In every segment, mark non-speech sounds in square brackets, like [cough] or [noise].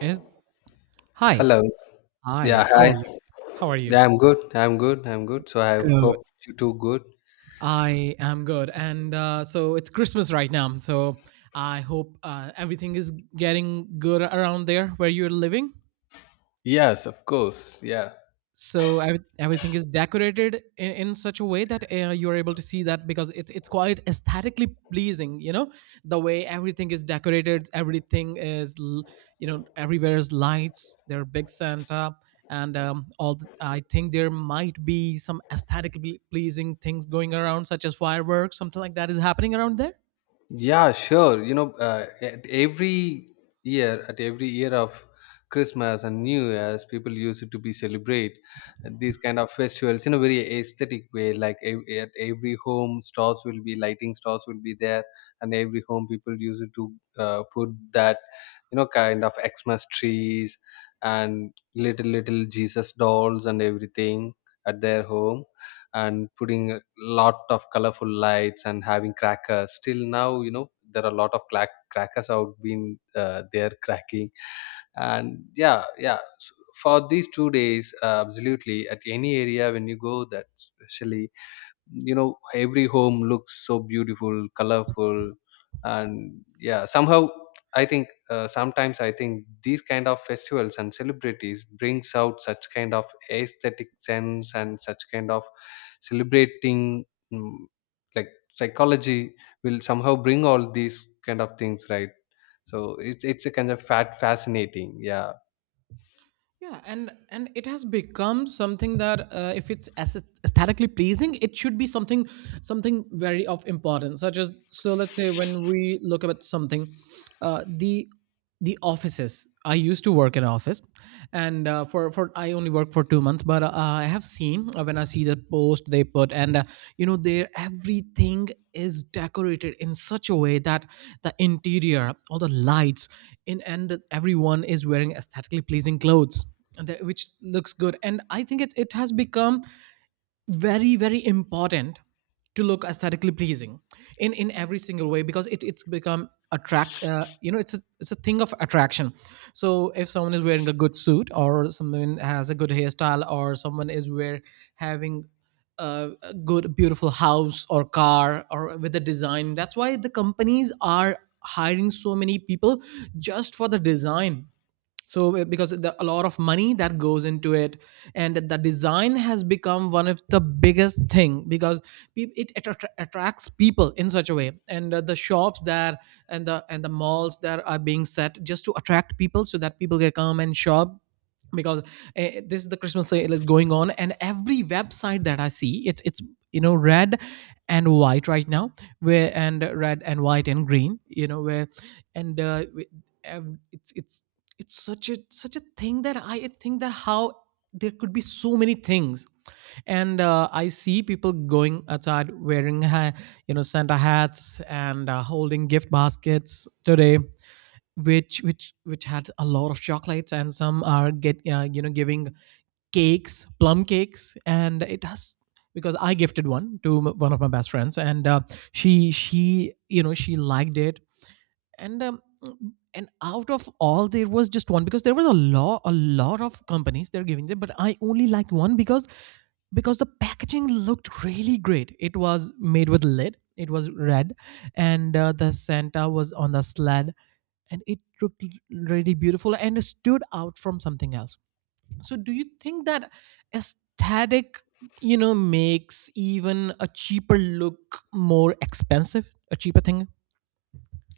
Is Hi, Hello. hi. Yeah, How are hi. you? How are you? Yeah, I'm good. I'm good. So I Good. hope you too good. I am good, and so it's Christmas right now. So I hope everything is getting good around there where you're living. Yes, of course. Yeah. So everything is decorated in such a way that you're able to see that, because it's quite aesthetically pleasing. You know the way everything is decorated, everything is everywhere is lights. There are big Santa, and I think there might be some aesthetically pleasing things going around, such as fireworks, something like that is happening around there. Yeah, sure. At every year of Christmas and New Year's, people used to be celebrate these kind of festivals in a very aesthetic way. Like at every home, stores will be lighting stores will be there, and every home people used to put that you know kind of Xmas trees and little Jesus dolls and everything at their home, and putting a lot of colorful lights and having crackers still now, you know, there are a lot of crackers out been there cracking. And yeah, yeah, for these two days, absolutely, at any area when you go, that especially, you know, every home looks so beautiful, colorful. And yeah, somehow I think, sometimes I think these kind of festivals and celebrities brings out such kind of aesthetic sense and such kind of celebrating, mm, like, psychology will somehow bring all these kind of things, right? So it's a kind of fat fascinating, yeah. Yeah, and it has become something that, if it's aesthetically pleasing, it should be something, very of importance, such as. So let's say, when we look at something, the offices, I used to work in office, and for I only work for two two months, but I have seen, when I see the post they put, and their everything is decorated in such a way that the interior, all the lights in, and everyone is wearing aesthetically pleasing clothes. And which looks good, and I think it has become very very important to look aesthetically pleasing in every single way, because it's become attract you know it's a thing of attraction. So if someone is wearing a good suit, or someone has a good hairstyle, or someone is wear having a good beautiful house, or car, or with a design. That's why the companies are hiring so many people just for the design. So because a lot of money that goes into it, and the design has become one of the biggest thing, because it attracts people in such a way. And the shops that and the malls that are being set just to attract people, so that people can come and shop. Because this is, the Christmas sale is going on, and every website that I see, it's you know red and white right now. Where? And red and white and green, you know, where? And ev- it's it's it's such a thing, that I think that how there could be so many things. And I see people going outside wearing Santa hats, and holding gift baskets today, which had a lot of chocolates. And some are get you know giving cakes, plum cakes. And it has, because I gifted one to one of my best friends, and she you know she liked it. And and out of all, there was just one, because there was a lot, of companies they're giving it, but I only like one. Because the packaging looked really great. It was made with lead, it was red, and the Santa was on the sled, and it looked really beautiful and stood out from something else. So do you think that aesthetic, makes even a cheaper look more expensive, a cheaper thing?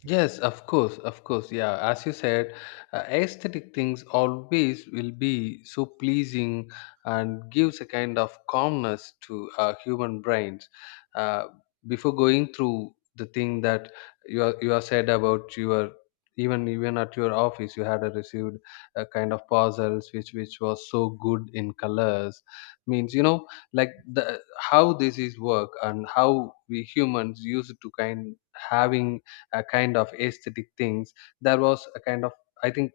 Yes, of course, of course. Yeah, as you said, aesthetic things always will be so pleasing and gives a kind of calmness to our human brains. Uh, before going through the thing that you are said about your, even even at your office, you had a received a kind of puzzles which was so good in colors. Means, you know, like, the how this is work and how we humans used to kind having a kind of aesthetic things, there was a kind of, I think,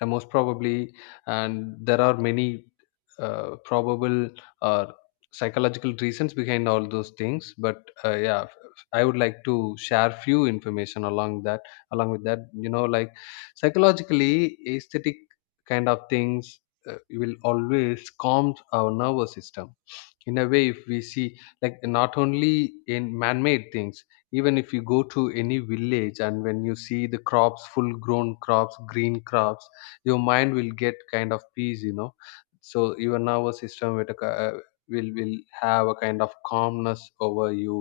most probably, and there are many probable or psychological reasons behind all those things. But uh, yeah f- I would like to share few information along that, along with that, you know, like psychologically aesthetic kind of things uh, will always calm our nervous system. In a way, if we see, like, not only in man-made things, even if you go to any village and when you see the crops, full grown crops, green crops, your mind will get kind of peace, you know. So your nervous system will will have a kind of calmness over you,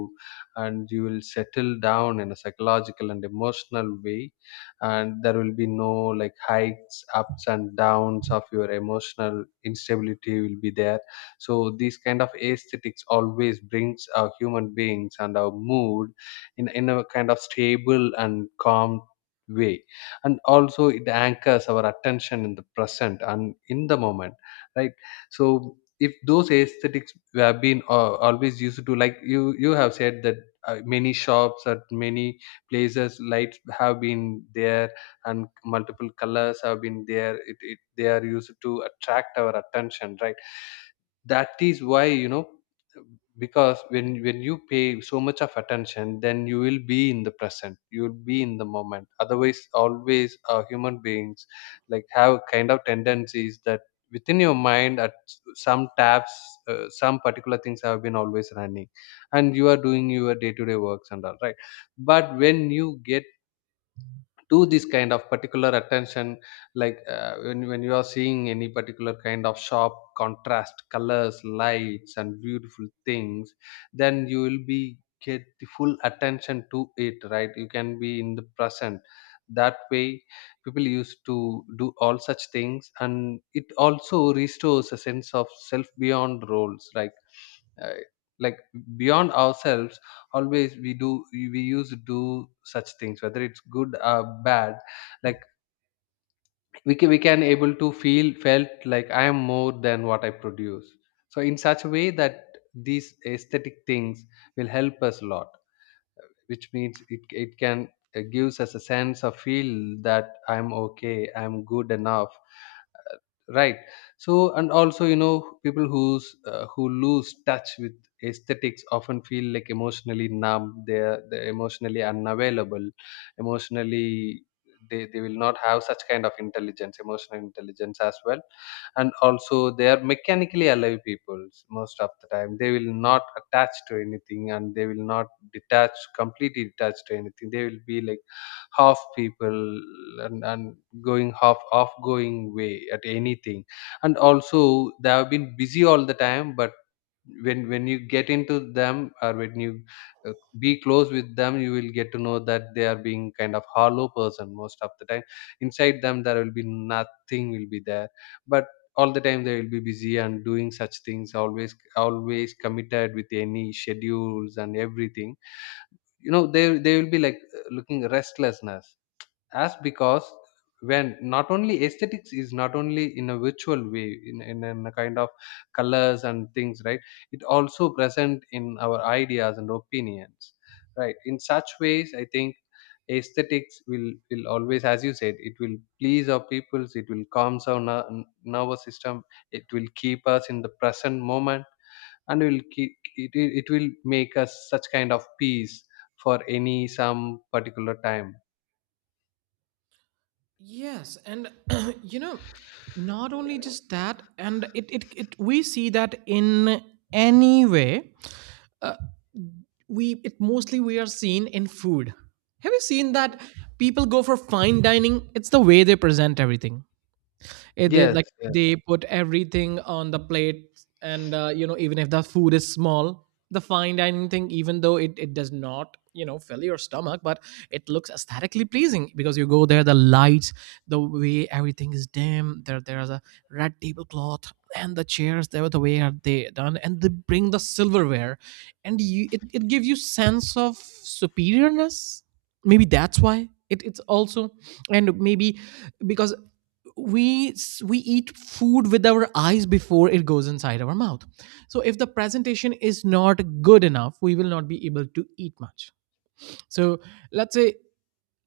and you will settle down in a psychological and emotional way, and there will be no like hikes, ups and downs of your emotional instability will be there. So these kind of aesthetics always brings our human beings and our mood in a kind of stable and calm way. And also it anchors our attention in the present and in the moment, right? So if those aesthetics have been, always used to, like you have said that, many shops at many places, lights have been there, and multiple colors have been there, it they are used to attract our attention, right? That is why, you know, because when you pay so much of attention, then you will be in the present, you will be in the moment. Otherwise always human beings like have kind of tendencies that within your mind at some tabs, some particular things have been always running, and you are doing your day to day works and all, right? But when you get do this kind of particular attention, like when you are seeing any particular kind of sharp contrast colors, lights and beautiful things, then you will be get the full attention to it, right? You can be in the present. That way people used to do all such things, and it also restores a sense of self beyond roles, like uh, like beyond ourselves. Always we do, we used to do such things, whether it's good or bad. Like we can able to feel felt like I am more than what I produce. So in such a way that these aesthetic things will help us a lot, which means it can gives us a sense of feel that I'm okay, I'm good enough, right? So and also, you know, people who's who lose touch with aesthetics often feel like emotionally numb, they're emotionally unavailable, emotionally they will not have such kind of intelligence, emotional intelligence as well. And also they are mechanically alive peoples, most of the time they will not attach to anything and they will not detach, completely detached to anything. They will be like half people, and going half off, going way at anything. And also they have been busy all the time. But when you get into them, or when you uh, be close with them, you will get to know that they are being kind of hollow person most of the time. Inside them, there will be nothing will be there. But all the time they will be busy and doing such things, always always committed with any schedules and everything, you know. They will be like looking restlessness, as because when not only aesthetics is not only in a virtual way, in a kind of colors and things, right? It also present in our ideas and opinions, right? In such ways, I think aesthetics will always, as you said, it will please our peoples, it will calm our nervous system, it will keep us in the present moment, and will keep it, it will make us such kind of peace for any some particular time. Yes, and [clears throat] you know, not only just that. And it, we see that in any way. Uh, we, it mostly, we are seen in food. Have you seen that people go for fine dining? It's the way they present everything. They, Yes, like yes. they put everything on the plate, and even if the food is small, the fine dining thing, even though it does not fill your stomach. But it looks aesthetically pleasing, because you go there, the lights, the way everything is dim, there's a red tablecloth and the chairs there, the way are they done, and they bring the silverware. And you it gives you sense of superiorness. Maybe that's why it's also. And maybe, because we eat food with our eyes before it goes inside our mouth. So if the presentation is not good enough, we will not be able to eat much. So let's say,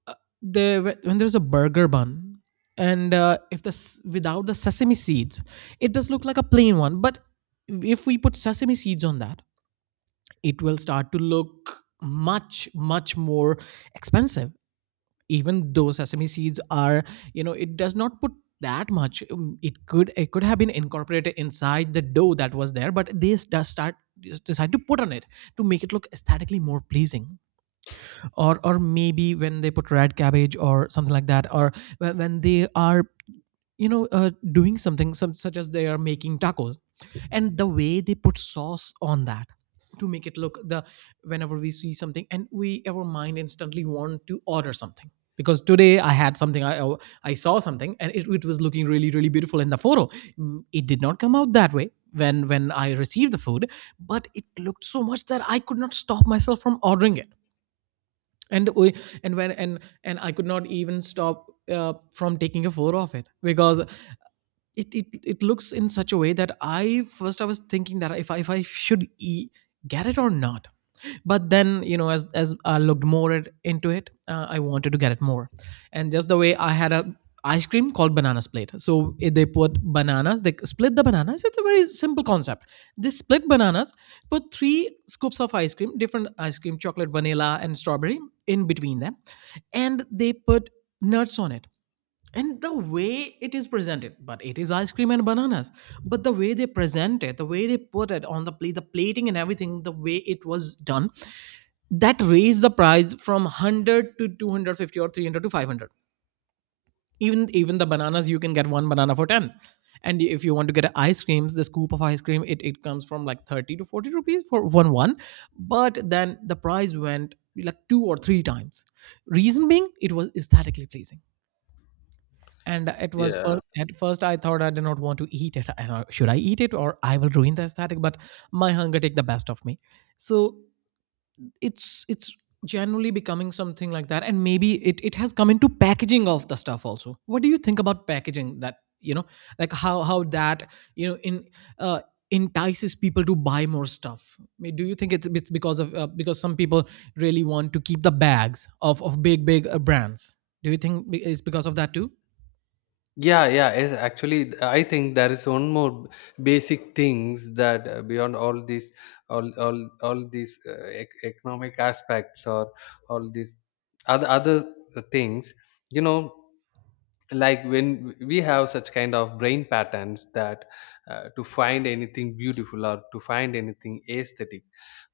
uh, the when there's a burger bun. And if without the sesame seeds, it does look like a plain one. But if we put sesame seeds on that, it will start to look much much more expensive, even though sesame seeds are, it does not put that much. It could have been incorporated inside the dough that was there, but they just decide to put on it, to make it look aesthetically more pleasing. Or maybe when they put red cabbage or something like that. Or when they are, doing something, such as they are making tacos, and the way they put sauce on that to make it look the — whenever we see something, and we our mind instantly want to order something. Because today I had something, I saw something, and it was looking really really beautiful in the photo. It did not come out that way when I received the food, but it looked so much that I could not stop myself from ordering it. And we- and when and and I could not even stop, from taking a photo of it, because it looks in such a way that I was thinking that if I should get it or not. But then, as I looked more into it, I wanted to get it more. And just the way I had a ice cream called banana split. So they put bananas, they split the bananas, it's a very simple concept. They split bananas, put three scoops of ice cream, different ice cream: chocolate, vanilla and strawberry in between them. And they put nuts on it. And the way it is presented, but it is ice cream and bananas, but the way they present it, the way they put it on the plate, the plating and everything, the way it was done — that raised the price from 100 to 250 or 300 to 500. Even the bananas, you can get one banana for 10. And if you want to get ice creams, the scoop of ice cream, it comes from like 30 to 40 rupees for one one. But then the price went like two or three times. Reason being it was aesthetically pleasing. And it was Yeah. first at first I thought I did not want to eat it. And I- know, should I eat it, or I will ruin the aesthetic? But my hunger take the best of me. So it's generally becoming something like that. And maybe it has come into packaging of the stuff also. What do you think about packaging that, like how that you know in uh, entices people to buy more stuff? I mean, do you think it's because of because some people really want to keep the bags of big brands? Do you think it's because of that too? Yeah, yeah. Yes, actually, I think there is one more basic things that, beyond all these, all all these economic aspects or all these other things, you know. Like when we have such kind of brain patterns that, to find anything beautiful or to find anything aesthetic,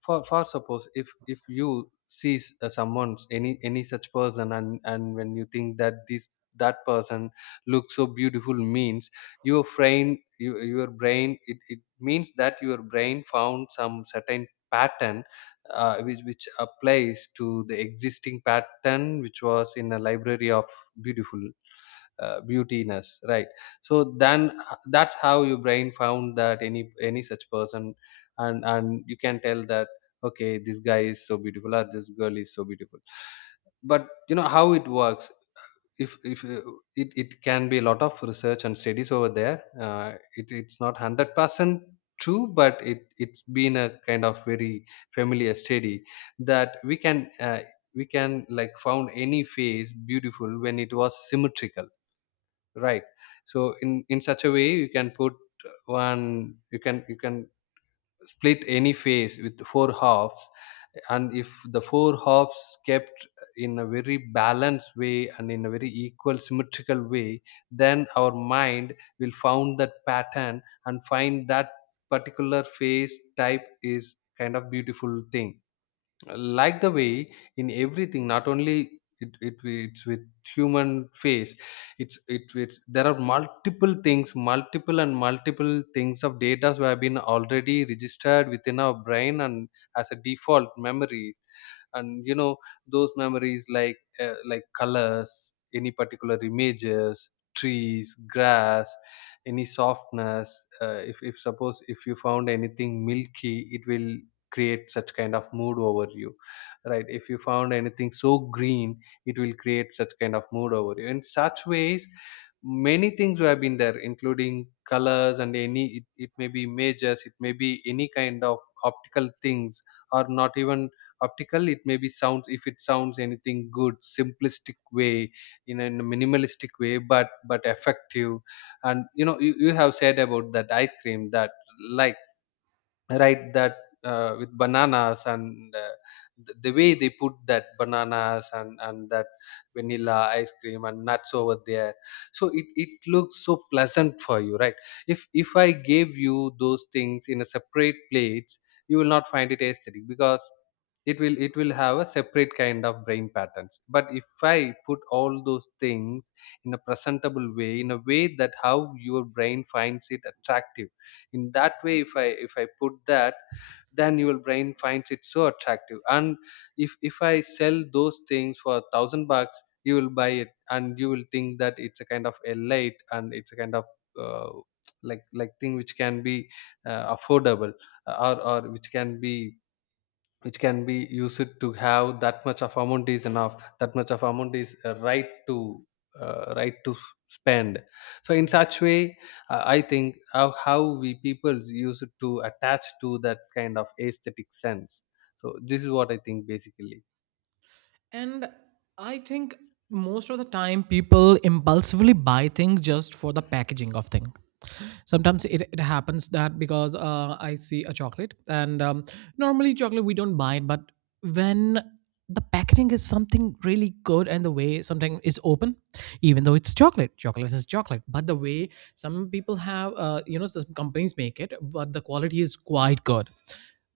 for suppose, if you see someone's, any such person, and when you think that this, that person looks so beautiful, means your brain, your brain, it means that your brain found some certain pattern, which applies to the existing pattern which was in a library of beautiful, beautiness, right? So then that's how your brain found that any such person, and you can tell that, okay, this guy is so beautiful or this girl is so beautiful. But you know how it works. If it can be a lot of research and studies over there, it, it's not 100% true, but it it's been a kind of very familiar study, that we can we can, like, found any face beautiful when it was symmetrical, right? So in such a way, you can put one, you can split any phase with four halves, and if the four halves kept in a very balanced way and in a very equal symmetrical way, then our mind will found that pattern and find that particular phase type is kind of beautiful thing. Like the way in everything, not only it it's with human face, it's there are multiple things, multiple and multiple things of data who have been already registered within our brain, and as a default memories. And you know, those memories, like colors, any particular images, trees, grass, any softness, if suppose if you found anything milky, it will create such kind of mood over you, right? If you found anything so green, it will create such kind of mood over you. In such ways, many things have been there, including colors, and any, it may be images, it may be any kind of optical things, or not even optical, it may be sounds, if it sounds anything good, simplistic way, in a minimalistic way but effective. And you know, you have said about that ice cream that, like, right, that, with bananas and, the way they put that bananas and that vanilla ice cream and nuts over there, so it looks so pleasant for you, right? If I gave you those things in a separate plates, you will not find it aesthetic because it will have a separate kind of brain patterns. But if I put all those things in a presentable way, in a way that how your brain finds it attractive, in that way if I put that, then your brain finds it so attractive. And if I sell those things for 1,000 bucks, you will buy it, and you will think that it's a kind of a light, and it's a kind of uh, like thing which can be affordable, or which can be, used to have. That much of amount is enough, that much of amount is right to spend. So in such way, I think how we people use it to attach to that kind of aesthetic sense. So this is what I think basically. And I think most of the time people impulsively buy things just for the packaging of thing. Sometimes it happens that, because I see a chocolate, and normally chocolate we don't buy it. But when the packaging is something really good, and the way something is open, even though it's chocolate, chocolate is chocolate. But the way some people have, some companies make it, but the quality is quite good.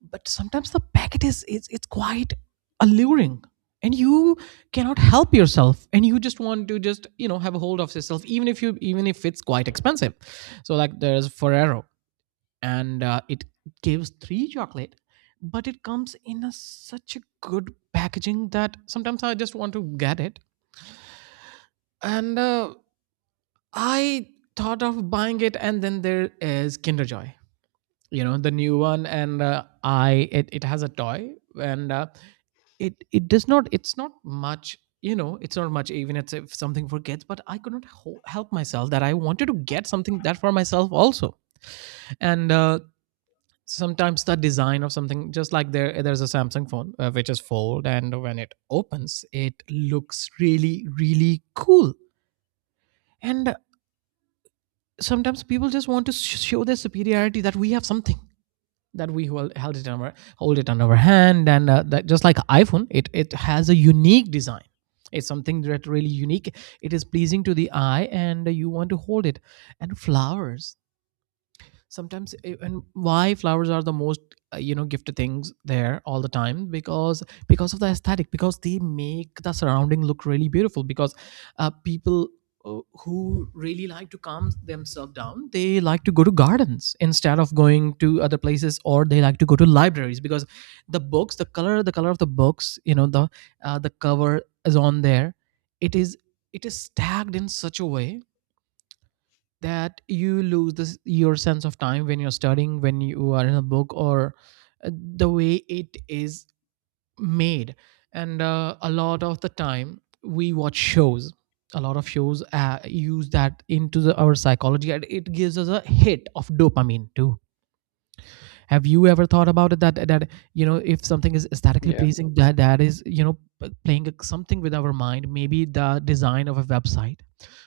But sometimes the packet it's quite alluring, and you cannot help yourself, and you just want to just have a hold of yourself, even if it's quite expensive. So like there's Ferrero, and it gives three chocolate, but it comes in such a good packaging that sometimes I just want to get it. And I thought of buying it. And then there is Kinder Joy, the new one, and I it has a toy. And it does not, it's not much, even it's, if something for kids. But I could not help myself, that I wanted to get something that for myself also. And sometimes the design of something, just like there's a Samsung phone, which is fold, and when it opens it looks really really cool. And sometimes people just want to show their superiority that we have something, that we held it on hold it on our hand. And that, just like iPhone, it has a unique design. It's something that really unique, it is pleasing to the eye and you want to hold it. And flowers, sometimes, and why flowers are the most You know, gifted things there all the time because of the aesthetic, because they make the surrounding look really beautiful because people who really like to calm themselves down, they like to go to gardens instead of going to other places, or they like to go to libraries because the books, the color of the books, you know, the cover is on there. It is, it is tagged in such a way that you lose this your sense of time when you're studying, when you are in a book, or the way it is made. And a lot of the time we watch shows, a lot of shows use that into the, our psychology, and it gives us a hit of dopamine too. Have you ever thought about it that that you know, if something is aesthetically Yeah. pleasing, that that is playing something with our mind? Maybe the design of a website,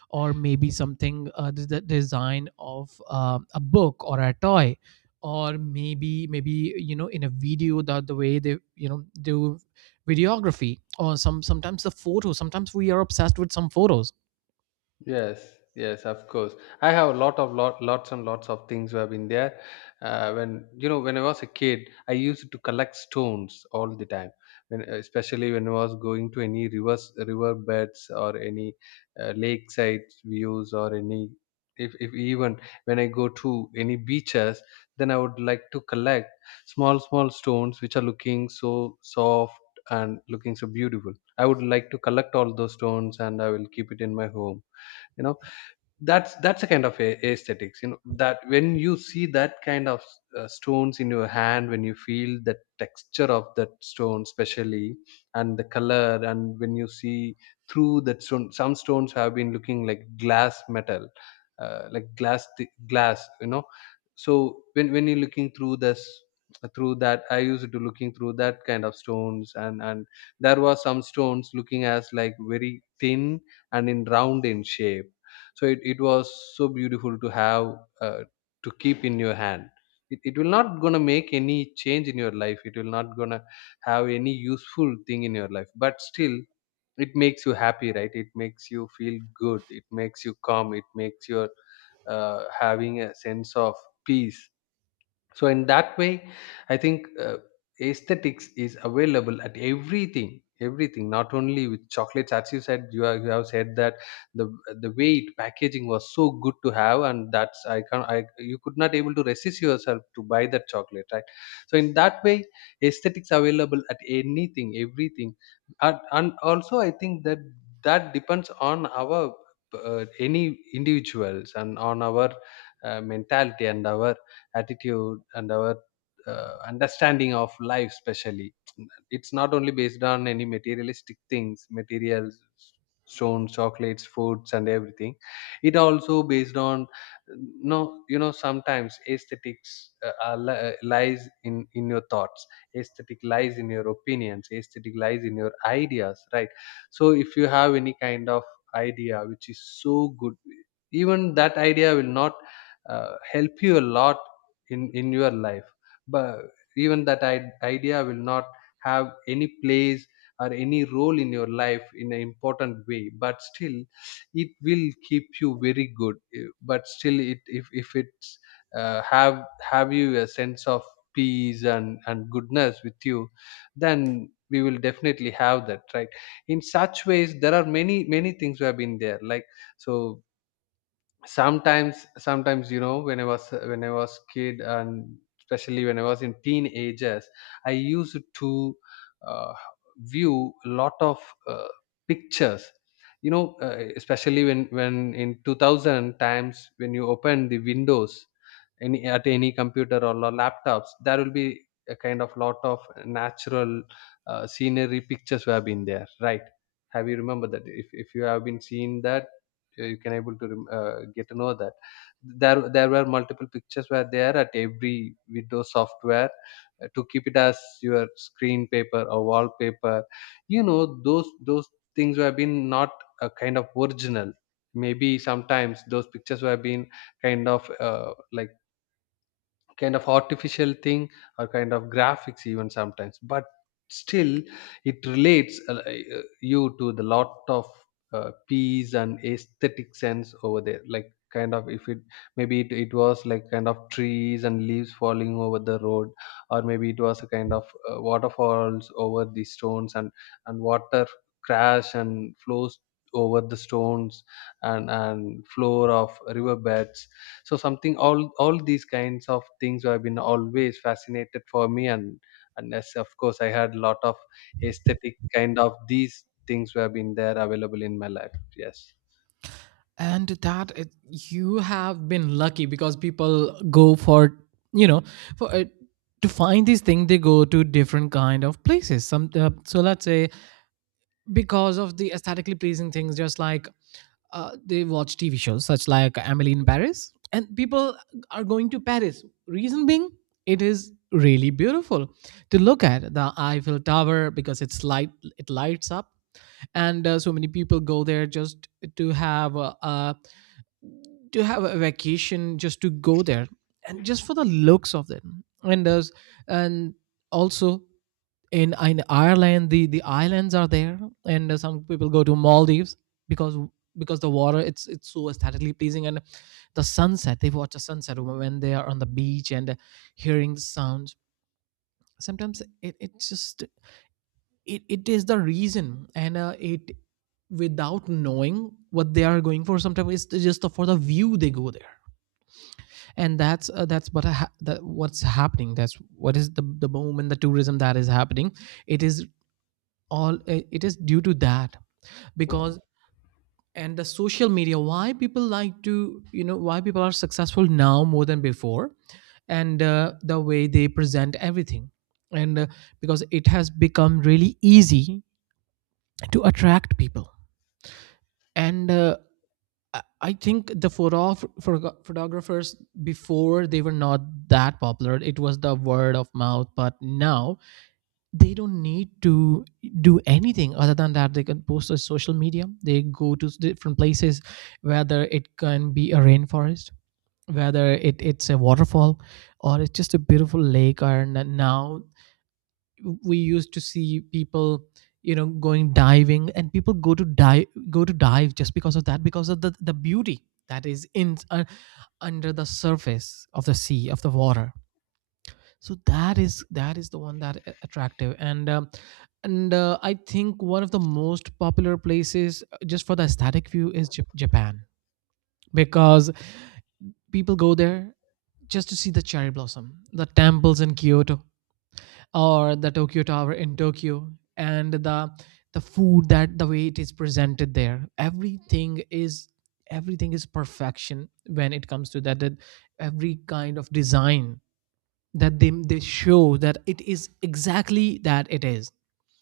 or maybe something the design of a book or a toy, or maybe you know, in a video, that the way they, you know, do videography, or sometimes the photo, sometimes we are obsessed with some photos. Yes, yes, of course. I have a lot of lots and lots of things who have been there. When I was a kid, I used to collect stones all the time. When especially when I was going to any rivers, river beds, or any lakeside views, or any, if even when I go to any beaches, then I would like to collect small stones which are looking so soft and looking so beautiful. I would like to collect all those stones, and I will keep it in my home, you know. That's a kind of a aesthetics, you know, that when you see that kind of stones in your hand, when you feel the texture of that stone especially, and the color, and when you see through that stone, some stones have been looking like glass metal, like glass, you know. So when you're looking through that, I used to looking through that kind of stones, and there was some stones looking as like very thin, and in round in shape. So it was so beautiful to have, to keep in your hand. It will not gonna make any change in your life, it will not gonna have any useful thing in your life, but still it makes you happy, right? It makes you feel good, it makes you calm, it makes your having a sense of peace. So in that way, I think aesthetics is available at everything, everything, not only with chocolates. As you said, you have said that the the way it packaging was so good to have, and that's, I can I you could not able to resist yourself to buy that chocolate, right? So in that way, aesthetics available at anything, everything. And also, I think that that depends on our any individuals, and on our mentality, and our attitude, and our understanding of life especially. It's not only based on any materialistic things: materials, stones, chocolates, foods, and everything. It also based on, no, you know, sometimes aesthetics lies in your thoughts. Aesthetic lies in your opinions, aesthetic lies in your ideas, right? So if you have any kind of idea which is so good, even that idea will not help you a lot in your life, but even that idea will not have any place or any role in your life in an important way, but still it will keep you very good, but still it, if it's have you a sense of peace and goodness with you, then we will definitely have that, right? In such ways, there are many many things we have been there, like. So sometimes, you know, when I was kid, and especially when I was in teenagers, I used to uh, view a lot of uh, pictures, you know, especially when in 2000 times, when you open the windows, any at any computer or laptops, there will be a kind of lot of natural scenery pictures who have been there, right? Have you remember that? If you have been seeing that, you can able to get to know that there were multiple pictures were there at every windows software, to keep it as your screen paper or wallpaper. You know, those things were been not a kind of original. Maybe sometimes those pictures were been kind of like kind of artificial thing, or kind of graphics even sometimes, but still it relates, you to the lot of peace and aesthetic sense over there, like kind of, if it, maybe it was like kind of trees and leaves falling over the road, or maybe it was a kind of waterfalls over the stones, and water crash and flows over the stones, and floor of riverbeds. So something, all these kinds of things have been always fascinated for me, and as of course I had a lot of aesthetic kind of these things were been there available in my life, yes. And that it, you have been lucky because people go for, you know, for to find these things. They go to different kind of places. Some so let's say, because of the aesthetically pleasing things, just like they watch TV shows such like Emily in Paris, and people are going to Paris. Reason being, it is really beautiful to look at the Eiffel Tower because it's light, it lights up, and so many people go there just to have a to have a vacation, just to go there, and just for the looks of them. And there's and also in Ireland, the islands are there, and some people go to Maldives because because the water, it's so aesthetically pleasing, and the sunset, they watch a sunset when they are on the beach and hearing the sounds. Sometimes it, it just it, it is the reason. And it without knowing what they are going for, sometimes it's just for the view they go there. And that's what that what's happening, that's what is the boom and the tourism that is happening. It is all it is due to that, because and the social media, why people like to, you know, why people are successful now more than before. And the way they present everything. And because it has become really easy to attract people. And i I think the photographers before, they were not that popular, it was the word of mouth, but now they don't need to do anything other than that, they can post on social media. They go to different places, whether it can be a rainforest, whether it, it's a waterfall, or it's just a beautiful lake. Or now we used to see people, you know, going diving, and people go to dive just because of that, because of the beauty that is in under the surface of the sea, of the water. So that is the one that a- attractive. And and I think one of the most popular places just for the aesthetic view is Japan, because people go there just to see the cherry blossom, the temples in Kyoto, or the Tokyo Tower in Tokyo. And the food, that the way it is presented there, everything is perfection when it comes to that, that every kind of design that they show, that it is exactly that it is,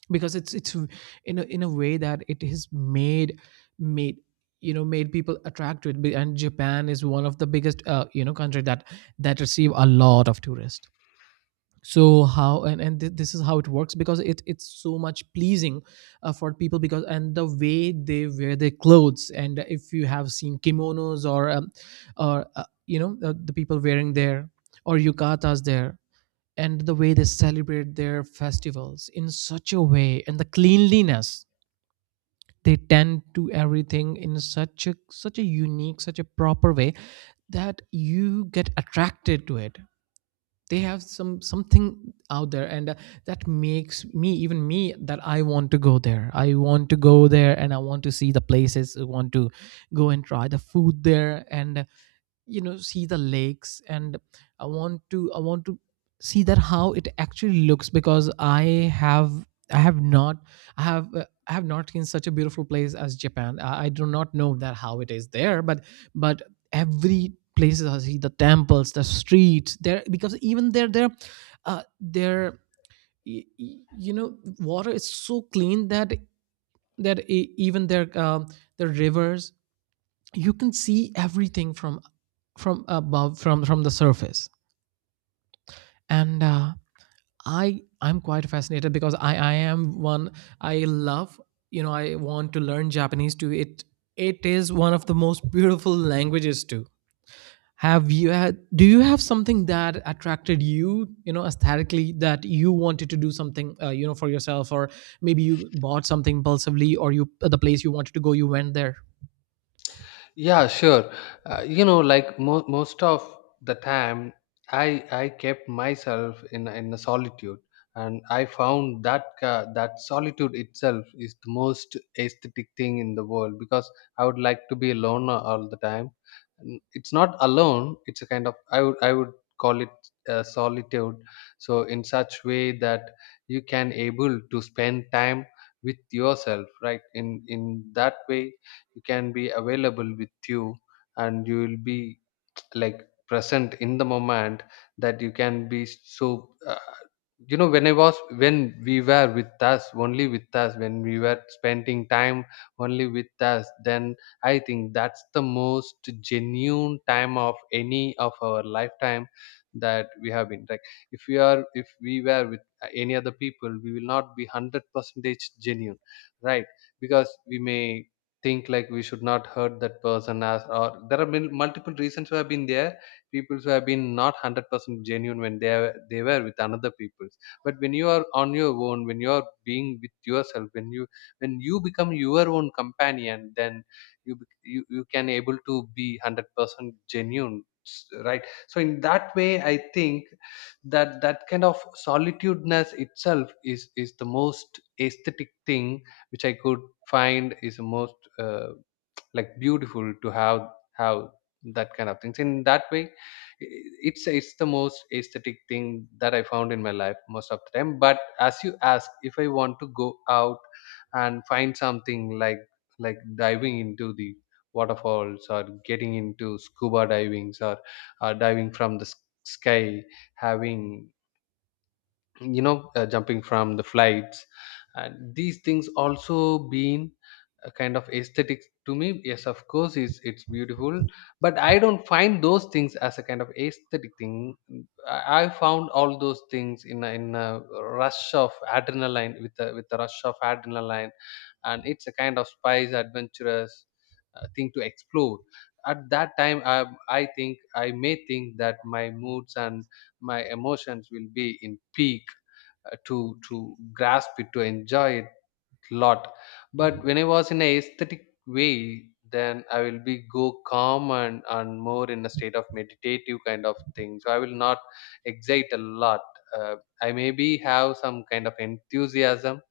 because it's in a way that it has made made, you know, made people attract to it. And Japan is one of the biggest you know, country that that receive a lot of tourists. So how and, thi- this is how it works, because it it's so much pleasing for people. Because and the way they wear their clothes, and if you have seen kimonos, or you know, the people wearing their or yukatas there, and the way they celebrate their festivals in such a way, and the cleanliness, they tend to everything in such a such a unique, such a proper way that you get attracted to it. They have some something out there, and that makes me, even me, that I want to go there, I want to go there, and I want to see the places. I want to go and try the food there. And you know, see the lakes, and I want to see that how it actually looks, because I have I have not I have not seen such a beautiful place as Japan. I do not know that how it is there, but every places I see, the temples, the streets there, because even there there uh there you know, water is so clean that that even their the rivers, you can see everything from above, from the surface. And I'm quite fascinated because I am one, I love, you know, I want to learn Japanese too. It is one of the most [laughs] beautiful languages too. Have you had, do you have something that attracted you, you know, aesthetically, that you wanted to do something you know, for yourself, or maybe you bought something impulsively, or you the place you wanted to go, you went there? Yeah, sure. Most of the time, I kept myself in a solitude, and I found that solitude itself is the most aesthetic thing in the world, because I would like to be alone all the time. It's not alone; it's a kind of, I would call it solitude. So in such way that you can able to spend time with yourself, right? In that way, you can be available with you, and you will be, like, present in the moment, that you can be so, you know, when I was when we were with us, only with us, when we were spending time only with us, then I think that's the most genuine time of any of our lifetime that we have been, like. If we are if we were with any other people, we will not be 100 percentage genuine, right? Because we may think, like, we should not hurt that person, as, or there have been multiple reasons who have been there, people who have been not 100% genuine when they were with another people. But when you are on your own, when you are being with yourself, when you become your own companion, then you can able to be 100% genuine, right? So in that way, I think that that kind of solitudeness itself is the most aesthetic thing, which I could find, is the most like beautiful to have that kind of things. In that way, i- it's the most aesthetic thing that I found in my life most of the time. But as you ask, if I want to go out and find something like, like diving into the waterfalls, or getting into scuba divings, or diving from the sky, having, you know, jumping from the flights, and these things also been a kind of aesthetic to me. Yes, of course, it's beautiful, but I don't find those things as a kind of aesthetic thing. I found all those things in a rush of adrenaline, with a rush of adrenaline, and it's a kind of spice adventurous thing to explore. At that time, I think I may think that my moods and my emotions will be in peak, to grasp it, to enjoy it a lot. But when I was in a aesthetic way, then I will be go calm, and more in a state of meditative kind of thing, so I will not excite a lot. uh, I maybe have some kind of enthusiasm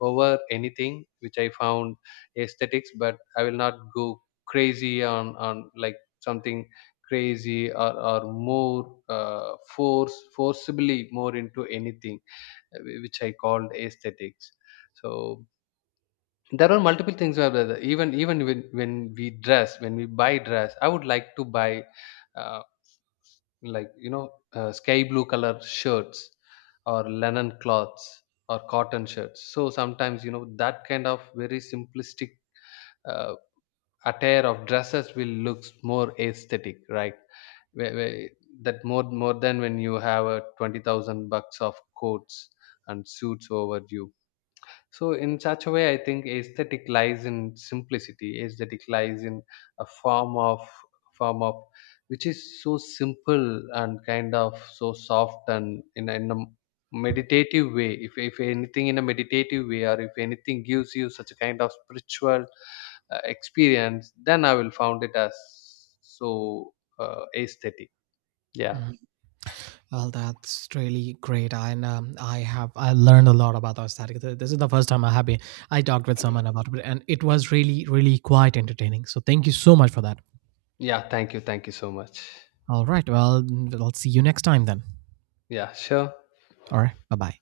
over anything which I found aesthetics, but I will not go crazy on like something crazy, or more force forcibly more into anything, which I called aesthetics. So there are multiple things where even when we dress, when we buy dress, I would like to buy uh, like you know sky blue color shirts, or linen cloths, or cotton shirts. So sometimes, you know, that kind of very simplistic uh, attire of dresses will looks more aesthetic, right? Where that, more than when you have a 20,000 bucks of coats and suits over you. So in such a way, I think aesthetic lies in simplicity. Aesthetic lies in a form of which is so simple, and kind of so soft, and in a meditative way. If anything in a meditative way, or if anything gives you such a kind of spiritual experience, then I will found it as so aesthetic. Yeah, Mhm. Well, that's really great, and I have I learned a lot about aesthetic. This is the first time I have been I talked with someone about it, and it was really really quite entertaining. So thank you so much for that. yeah. Thank you so much. All right, well, I'll see you next time then. Yeah, sure. All right, bye bye.